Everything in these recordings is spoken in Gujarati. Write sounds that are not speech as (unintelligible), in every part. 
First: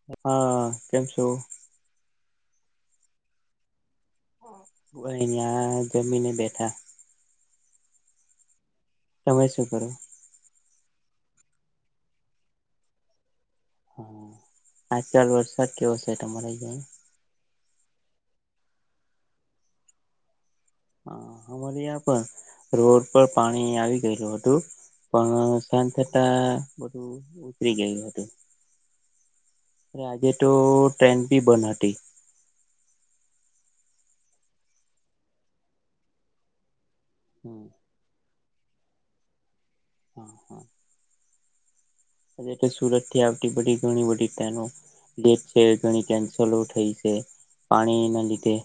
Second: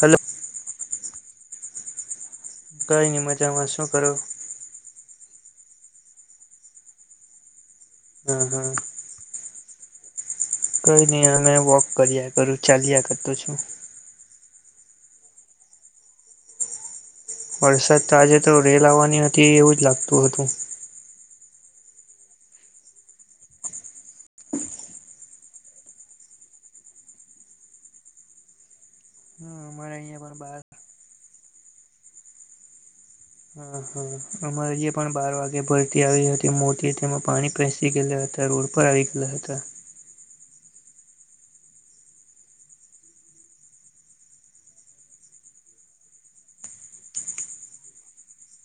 હલો હા કેમ છો? કંઈ નઈ મજામાં શું કરો? ભઈ, આ જમીને બેઠા. હા, હા. તમે શું કો? કંઈ નઈ અમે વોક કર્યા કરું ચાલ્યા કરતો છું. હા આજ કાલ વરસાદ કેવો છે, તમારે (unintelligible) વરસાદ તો આજે તો રેલ આવવાની હતી એવું જ લાગતું હતું. હા અમારે યા પણ રોડ પર પાણી આવી ગયેલું હતું. પણ સાંજ થતા બધું ઉતરી ગયું હતું. હા. અરે આજે તો ટ્રેન બી બંધ હતી. હા હા અમારે અ પણ બાર વાગે ભરતી આવી હતી મોટી તેમાં પાણી પેસી એટલે અતારે રોડ પર આવી ગેલા હતા. હા હા. એટલે કે સુરતથી આવતી બધી ઘણી બધી મોટી ટ્રેનો (unintelligible) જે છે ઘણી કેન્સલ સૌ થઈ છે પાણી ના લીધે.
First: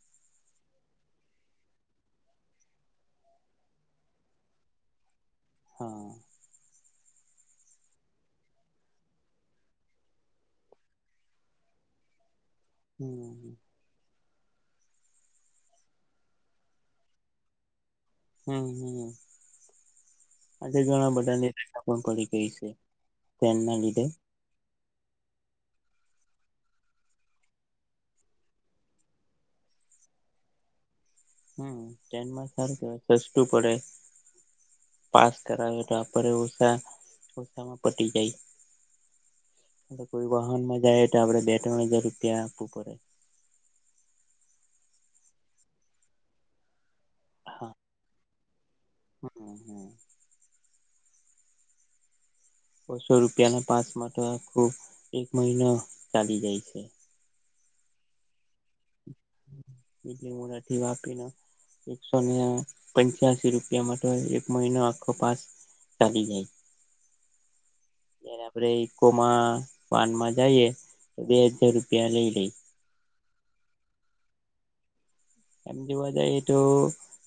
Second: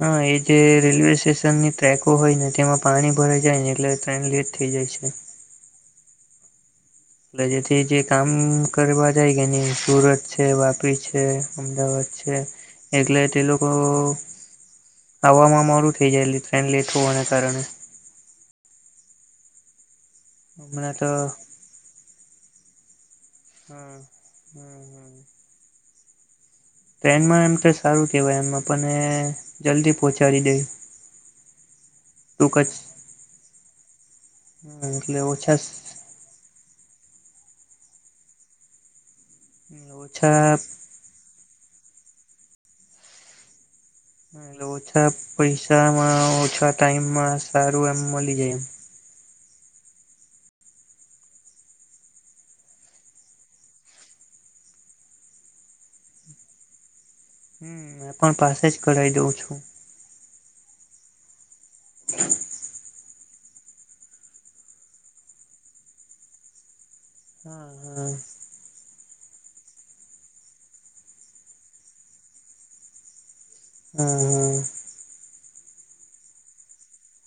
હા એ જે રેલવે સ્ટેશનની ટ્રેકો હોય ને તેમાં પાણી ભરાઈ જાય ને એટલે ટ્રેન લેટ થઇ જાય છે. હા એટલે જે જે કામ કરવા જાય કે નહીં સુરત છે વાપી છે અમદાવાદ છે. એટલે હમ તે લોકો આવવામાં મોડું થઈ જાય એટલે ટ્રેન લેટ હોવાને કારણે. હમ હમ આજે હમણાં તો ઘણા બધાને (unintelligible) પડી ગઈ છે. ટ્રેનના હમ્મ લીધે હમ્મ હમ્મ. ટ્રેનમાં એમ કે સારું કહેવાય એમ આપણને જલ્દી પહોંચાડી દે. હમ્મ, ટ્રેનમાં ટૂંક જ સારું કહેવાય સસ્તું પડે એટલે પાસ ઓછા કરાવે તો. પડે ઓછા સસ્તામાં પતી જાય એટલે કોઈ ઓછા વાહનમાં જાય. તો આપણે બે ત્રણ હજાર રૂપિયા આપવું પડે. એટલે ઓછા પૈસામાં ઓછા ટાઈમમાં સારું એમ મળી જાય. હમ્મ હમ્મ. બસો રૂપિયા ના પાસમાંતો આખો એક મહિનો ચાલી જાય છે. હુ એ પણ પાસે જ કરાવી દઉં છું. બીલીમોરા થી વાપીનો એકસોને પંચ પંચ્યાસી રૂપિયા તો એક મહિનો આખો પાસ ચાલી જાય. હા હા આપણે ઈકોમા વાનમાં જઈએ ડેડશો રૂપિયા લઈ લે. હા એમ જોવા જઈએ તો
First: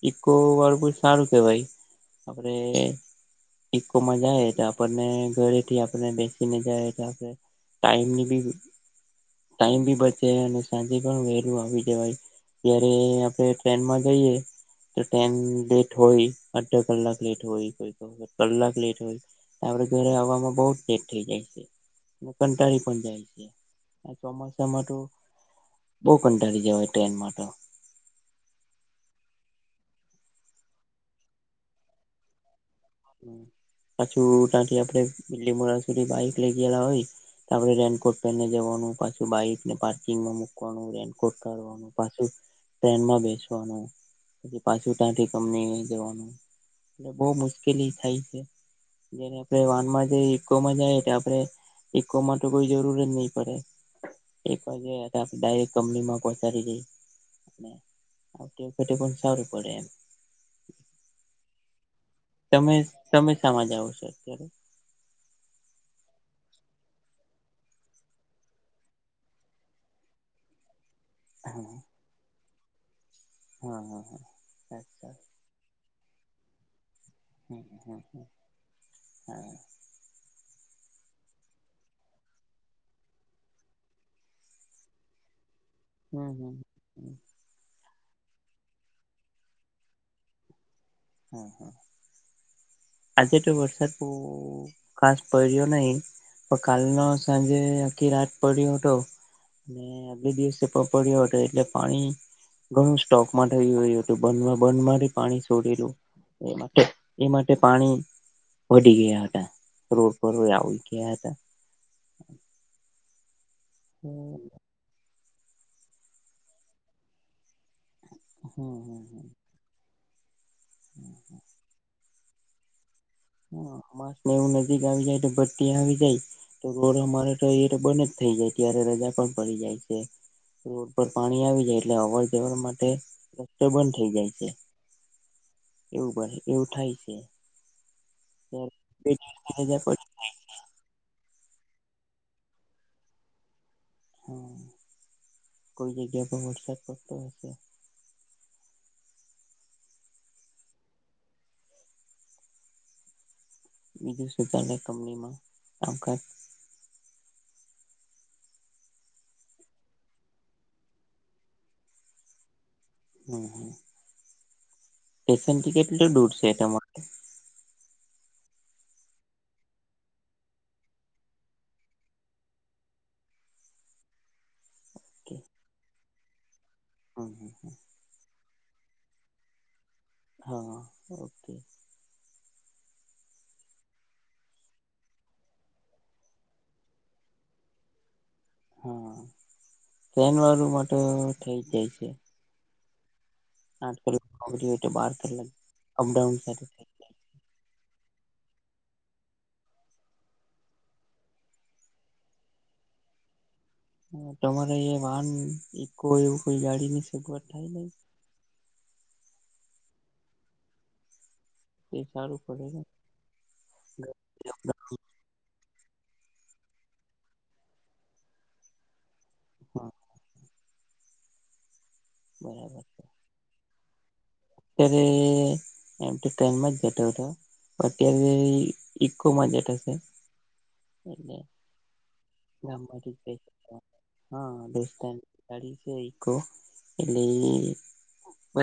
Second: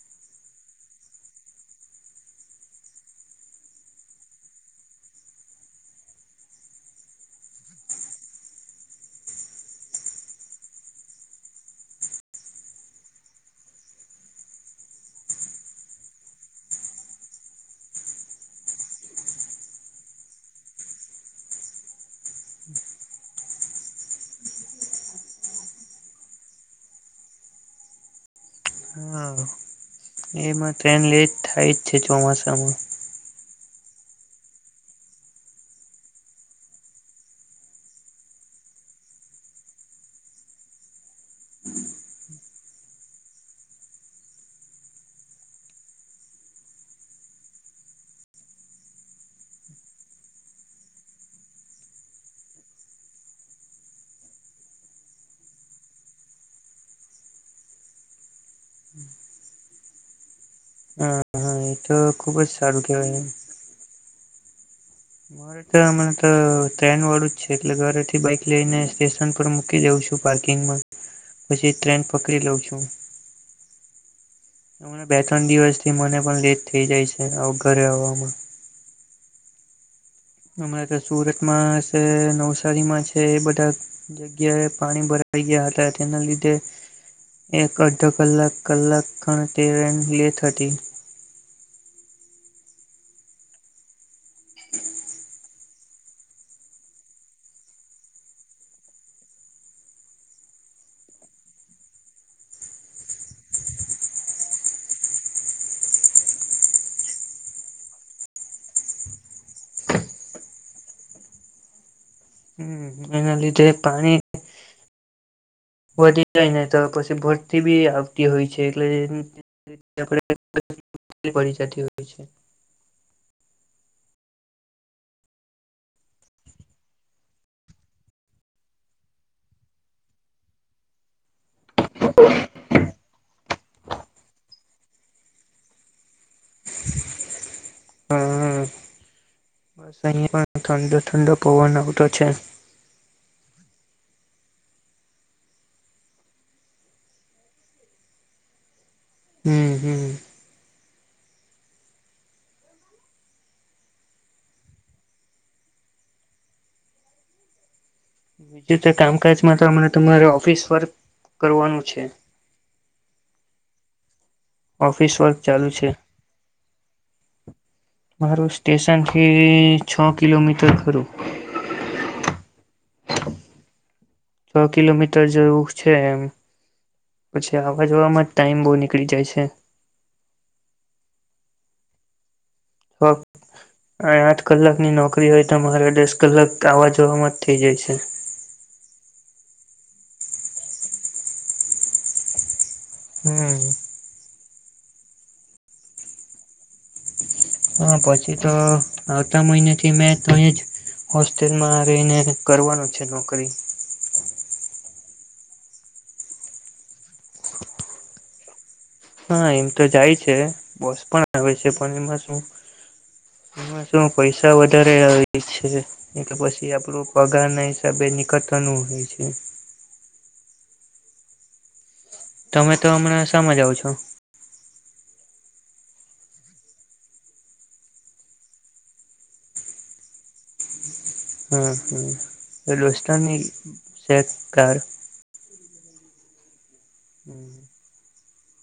ઈકો વારુ સારું કેવાય આપરે ઇકોમાં જાય તો આપણને ઘરે થી આપણને બેસીને જાય તો આપે ટાઈમની બી ટાઈમ બી બચે અને સાંજે પણ વહેલું આવી જવાય ને આપણે ટ્રેનમાં જઈએ તો ટ્રેન લેટ હોય અડધો કલાક લેટ હોય કોઈ તો કલાક લેટ હોય આપરે ઘરે આવામાં બહુ જ લેટ થઈ જાય છે ને કંટાળી પણ જાય છે ને ચોમાસામાં તો બહુ કંટાળી જવાય ટ્રેનમાં તો હા એમાં ટ્રેન લેટ થાય જ છે ચોમાસામાં પાછું ત્યાંથી આપડે બીલીમોરા સુધી બાઈક લઈ ગયેલા હોય આપડે રેઈનકોટ પહેરીને જવાનું પાછું બાઈક ને પાર્કિંગમાં મૂકવાનું રેઈનકોટ કાઢવાનું પાછું ટ્રેનમાં બેસવાનું પછી પાછું ત્યાંથી કંપનીએ જવાનું એટલે બહુ મુશ્કેલી થાય છે જેને આપણે વાન માં જઈએ ઇકોમાં જઈએ તો આપડે ઇકો માં તો કોઈ જરૂર જ ની પડે એક વાગ્યા ડાયરેક્ટ કંપનીમાં પહોંચાડી દેય આવતી વખતે પણ સારું પડે એમ હા હા એ તો ખુબ જ સારું કેવાય નાવા જવું છે અત્યારે મારે તો હમને તો ટ્રેન વાળું જ છે એટલે ઘરેથી બાઈક લઈને સ્ટેશન પર મૂકી જઉં છું પાર્કિંગમાં પછી હા ટ્રેન પકડી લઉં છું હા હા હા હમણાં અચ્છા બે ત્રણ દિવસ થી મને પણ લેટ થઇ જાય છે હમ ઘરે હમ આવામાં હા અમારે તો સુરતમાં છે નવસારીમાં છે એ બધા જગ્યાએ પાણી ભરાઈ ગયા હતા તેના હમ લીધે હમ એક અડધો કલાક કલાક ખાન ટ્રેન લેટ હતી હા હા આજે તો વરસાદ બો ખાસ પડ્યો નહી પણ કાલનો સાંજે આખી રાત પડ્યો હતો ને અગલે દિવસે પણ પડ્યો હતો એટલે પાણી ઘણું સ્ટોકમાં થઈ ગયું હતું બંધમાં બંધમાંથી પાણી છોડેલું એમા તો એમ તે પાણી પડી ગયા હતા રોડ પર આવી ગયા હતા હમ એના લીધે પાણી વધી જાય ને તો પછી ભરતી બી આવતી હોય છે એટલે પડી જતી હોય છે હ માસને એવું નજીક આવી જાય તો ભટ્ટતી આવી જાય તો રોડ અમારે તો એ તો બન જ થઇ જાય ત્યારે રજા પણ પડી જાય છે રોડ પર પાણી આવી જાય એટલે અવર જવર માટે રસ્તો બંધ થઇ જાય છે એવું બને એવું થાય છે હા (inaudible) બસ અહિયાં ઠંડો ઠંડો પવન આવતો છે હા કોઈ જગ્યા પર વરસાદ પડતો હશે હમ હમ બીજું સુ ચ કંપનીમાં કામકાજ (unintelligible) બીજું કામકાજમાં તો હમણાં તમારે ઓફિસ વર્ક કરવાનું છે હમ ઓફિસ વર્ક સ્ટેશન ચાલુ ટ છે કેટલ તો દૂર છે એ તમા માટે (unintelligible) મારું સ્ટેશનથી છ કિલોમીટર ખરું છ કિલોમીટર જેવું છે એમ હમ પછી હમ આવ જોવામાં ટાઈમ બહુ નીકળી જાય છે હા ઓકે (inaudible) હા (unintelligible) અને આઠ કલાક ની નોકરી હોય તો મારે દસ કલાક આવા જોવાવામાં જ થઇ જાય છે હા શનવાર માટે થઇ જાય છે (unintelligible) હમ બપ (unintelligible) હા પછી તો આવતા મહિને થી મેં તો જ હોસ્ટેલમાં રહીને કરવાનું છે તો કરીશ હ તમારે અ વાહન ઈકો એવું કોઈ ગાડી ની સગવડ થાય ન હા એમ તો જાય છે બોસ પણ આવે છે પણ એ એમા શું સારું પડે ને આમા હા પૈસા વધારે હો છે એલે પછી આપણું પગાર ના હિસાબે નિકટનું હોય છે (unintelligible) હ તમે બરાબર તો હમણાં શામાં જાવ છો ત એમ ટાઈમમાં જ જટવ (unintelligible) વાટી ઇકો માજેટ હશે (unintelligible) હમ હ ગામમાંથી દોસ્તાની જ શેક કાર ડી આ એ બ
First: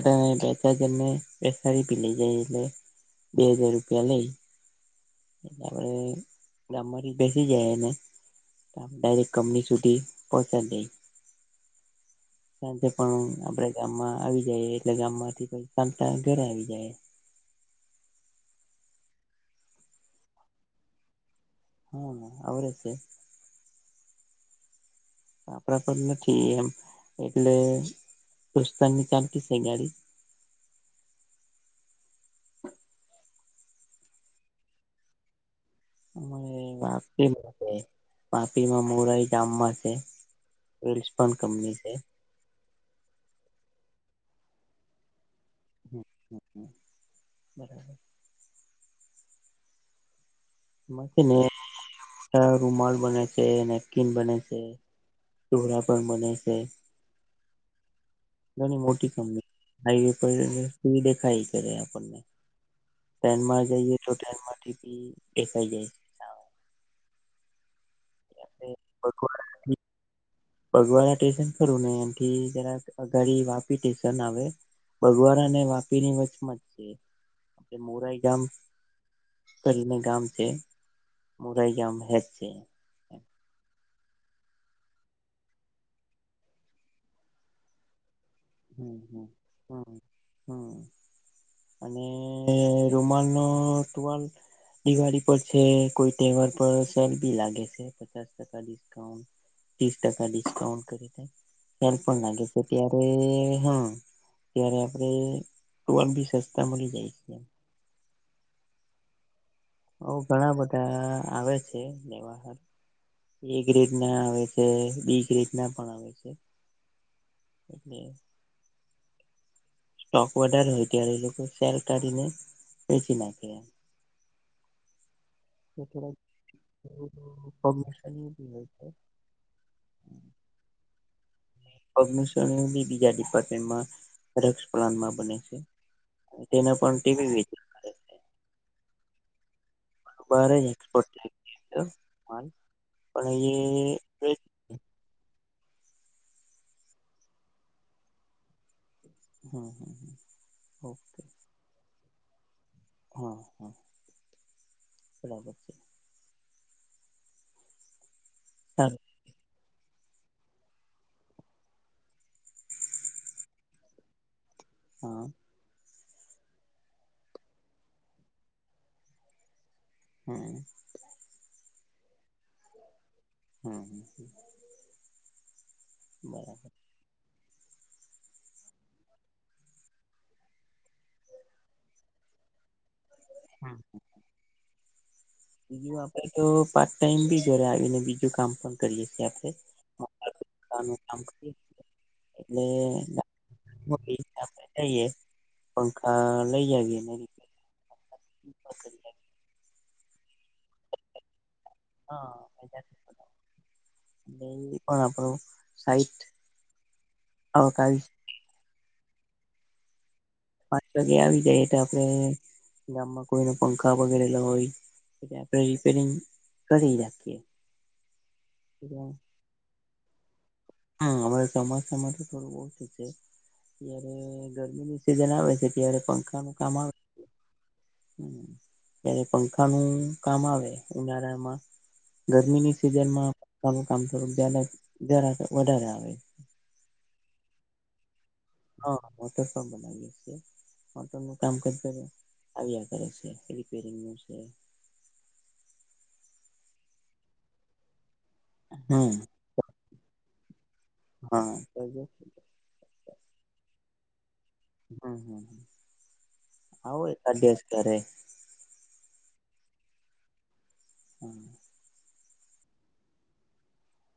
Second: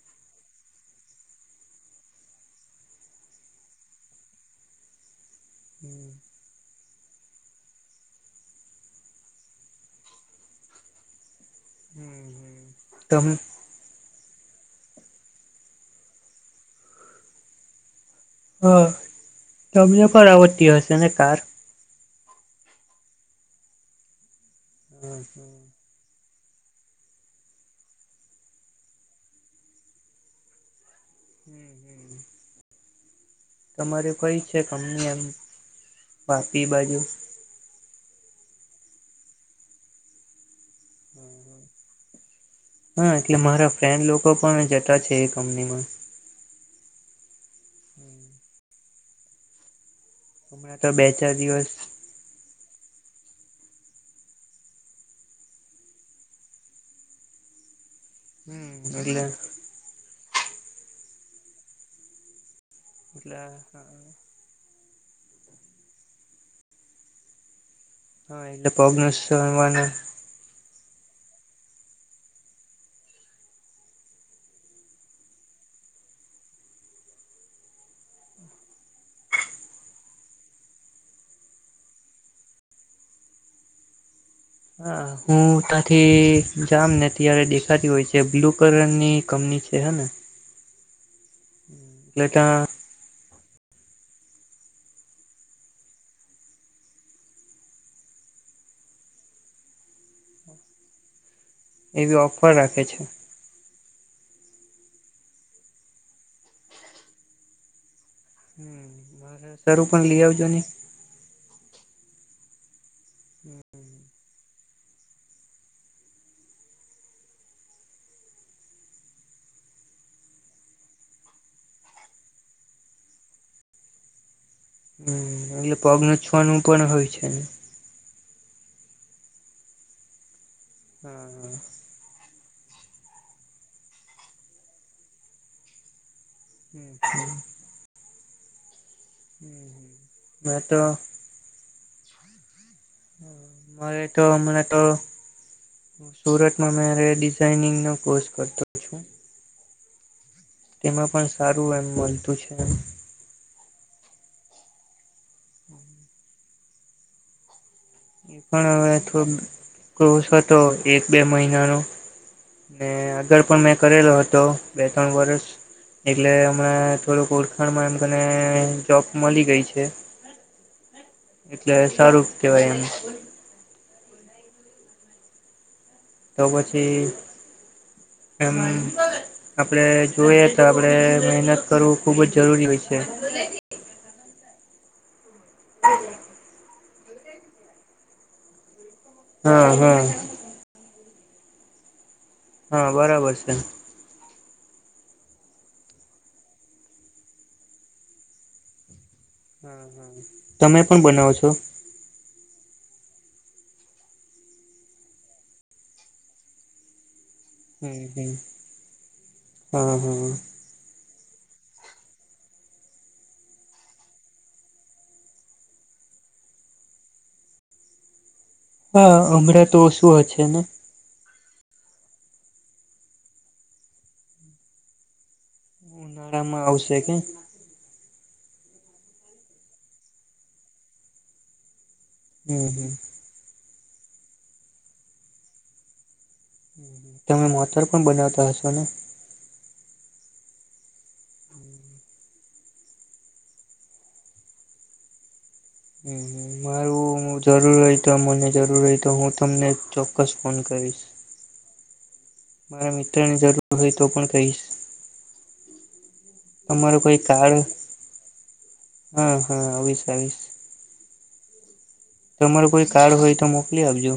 (unintelligible) ત જને પેસારી પલી જાય બે હજાર રૂપિયા લે (unintelligible) એળ (unintelligible) ગામ માંથી બેસી જાયને આ ડાયરેક કંપનીસુધી પોચાડી દે હમ હમ (inaudible) સાંજે પણ આપડે ગામમાં આવી જાયએ એટલે ગામ માંથી ચાલતા ઘરે આવી જાય હ તમને પણ આવડતી હશે ને કાર હા આવડે છે હા (inaudible) આપપડા પર નથી એમ એટલે રસ્તાની ચાલતી છે ગાડી હમ હમ (inaudible) તમારે કઈ છે કંપની એમ વાપી અરે બાજુ વાપી છે વાપીમાં મોરાઈ જામમાં છે રિસ્પન્સ કંપની છે હા એટલે મારા ફ્રેન્ડ લોકો પણ જતા છે એ કંપનીમાં હ હ હ બરાબર (inaudible) હમણાં તો બે મા ચાર છેને દિવસ રૂમાલ બને છે નેપકીિન બને છે દોરા પણ બને છે હમ (inaudible) ઘણી મોટી એટલે કંપની હાઈવે પર સુ દેખાઈ કરે આપણને એટલે ટ્રેનમાં જઈએ તો ટ્રેનમાં થી દેખાય જાય હા છે. એટલે પગ નવા (unintelligible) બગવાડા સ્ટેશન ખરું ને એન થી જરા અઘાડી વાપી સ્ટેશન આવે. બગવાડા અને વાપીની વચમાં જે મોરાઈ ગામ. કરી ને ગામ છે મોરાઈ ગામ હેજ છે. હા હું ત્યાંથી જામ ને ત્યારે દેખાતી હોય છે બ્લુ કલરની હમ્મ કંપની છે હે ને હમ્મ અને એટલે ત્યાં (unintelligible) નોં તમારે દિવાળી પર છે કોઈ તહેવાર પર સેલ બી લાગે છે પચાસ ટકા. ડિસ્કાઉન્ટ તીસ ટકા ડિસ્કાઉન્ટ (unintelligible) ત્યારે એવી પણ લાગે ઓફર તે રાખે છે હવે હા, ત્યારે આપણેે ટુવાલ બી સસ્તા મળી જાય છે. હમ્મ નાના જ બહુ ઘણા બધા આવે છે લેવા હાટ એ ગ્રેડ ના આવે છે બી ગ્રેડ ના પણ આવે છે એટલે સ્ટોક વધારે હોય ત્યારે એ લોકો સેલ કાઢીને વેચી નાખે એમ. હમ્મ એટલે પગલૂછનિયુ પણ હોય છે એમ. (unintelligible) હમ્મ. પગલુછણિયું બી બીજા ડિપાર્ટમેન્ટમાં (unintelligible) પ્લાન્ટમાં બને છે. તેના પણ ટીવી (unintelligible) (unintelligible) બારે મેં તો એકસપોર્ટ થાય (unintelligible) માલ પણ મારે એ તો મને તો સુરતમાં મે ડિઝઇનિંગ નો કોર્સ કરતો છું. હમ્મ. તેમાં પણ સારું એમ મલતું છે એમ. હા હા બરાબર છે. પણ હવે સારું (unintelligible) કોર્સ હતો એક બે મહિનાનો ને આગળ પણ મેં કરેલો હતો. બે ત્રણ હા વરસ. એટલે હમણાં થોડુક ઓળખાણમાં એમ મને જોબ મલી ગઈ છે. (unintelligible) એટલે સારું કહેવાય એમ. હમ્મ. તો પછી એમ. આપડે જોઈએ તો આપડે મહેનત કરવું ખુબ જ જરૂરી હોય છે. હમ્મ. બીજું આપણે તો પાર્ટ ટાઈમ બી ઘરે આવીને બીજું કામ પણ કરીએ છીએ આપણે. (unintelligible) હા હા એટલે હા બરાબર છે (unintelligible) આપણે જઈએ પંખા લઈ આવીએ (unintelligible) હમ્મ હમ્મ, તમે પણ બનાવો છો? હા (unintelligible) એ પણ આપણો સાઈટ. આવકાવી હમ્મ હમ્મ હા હા. પાંચ વાગે આવી જાઇએ તો આપણે ગામમાં કોઈ ન પંખા બગડેલા હોય. એ આપણેે રીપેરિંગ કરી રાખીએ. હા હમણાં તો ઓ શું હશે ને. હમ્મ અમારે ચોમાસામાં તો થોડું ઓછું છે ત્યારે ગરમીની સિઝન આવે છે. ત્યારે પંખા ઉનાળામાં કામ આવે. (inaudible) ત્યારે પંખા નું કામ આવે ઉનાળામાં. હમ ગરમીની હમ સિઝન માં સારું કામ કરું વધારે આવે. હમ્મ હમ્મ. તમે માથર પણ બનાવતા હશે. હાટર સ બનાએ છી. મોટર નું કામ કર કર આવ્યા કરે છે રિપેરિંગ ન છે. હ મારું જરૂર હોય તો મને જરૂર હોય તો હમ હું. તમને ચોક્કસ ફોન કરીશ. હા સા જ. મારા મિત્ર ની જરૂર હોય તો પણ કહીશ. હમ્મ હમ્મ તમારો આવો કોઈ કાર્ડ આધ્યાસ ક્યારે. હા હા આવીસ આવીશ. હમ્મ. તમારું કોઈ કાર્ડ હોય તો મોકલી આપજો.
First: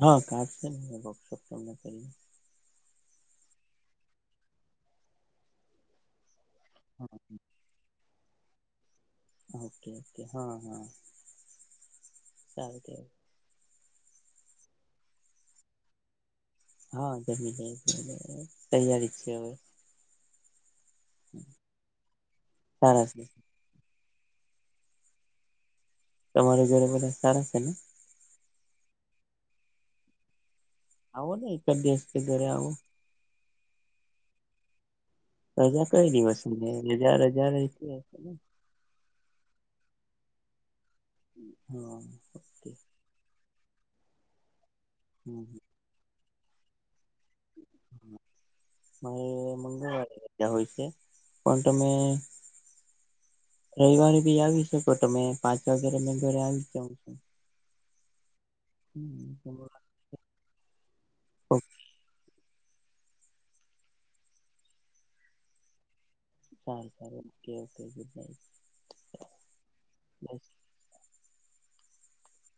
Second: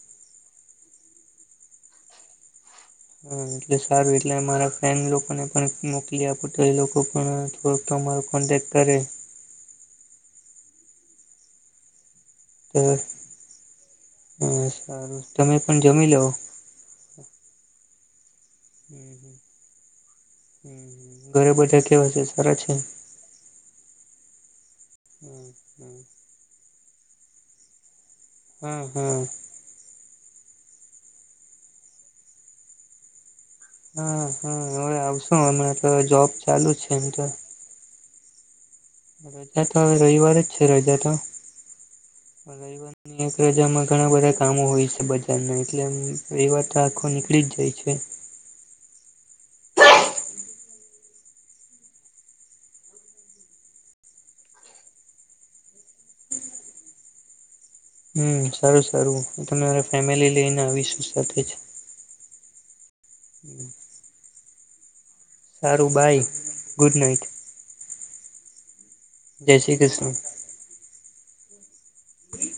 હા કજ છે વર્કશોપ તમને કરી. હા એટલે સારું એટલે મારા ફન લોકોને પણ મોકલી આપું તો એ લોકો હા પણ તો તમાર કોન્ટેક્ટ કરે. ઓકે ઓકે હા હા. સારું તો કેવાય હ સારું તમે પણ જમી લેવું. હા જમી જાય છે તૈયારી છે હવે. હ ઘરે બધા કેવા છે સારા છે. હા. હમ્મ હમ્મ. તમારી ઘડે બધા સારા છે ને. હમ્મ હમ્મ. આવો ને એકા દેશ કે ઘરે આવવો. હમ્મ હમ્મ એ. રજા કઈ દિવસને રજા હજાર રજા તોવે રવિવાર જ છે રજા તો. હો. રવાની એક રજામાં ઘણા બધા કામો હોય છે હમ બજારના. એટલેમ રવા તો આખો નીકળી જ જાય છે. હમ. મારે મંગળવારે્યા હોય છે પણ તમે રવિવારે બી આવી શકો તમે પાંચ વાગે મે ઘરે આવી જાઉં છું હમ સારું સારું હમ તમે તમારો મારે ફેમિલી લઈને આવીશું સાથે જ ખૂબ હમ્મ શારુંબાઈ સાર સાર ઓકે ઓકે ગુડ નાઈટ જય શ્રી કૃષ્ણ હ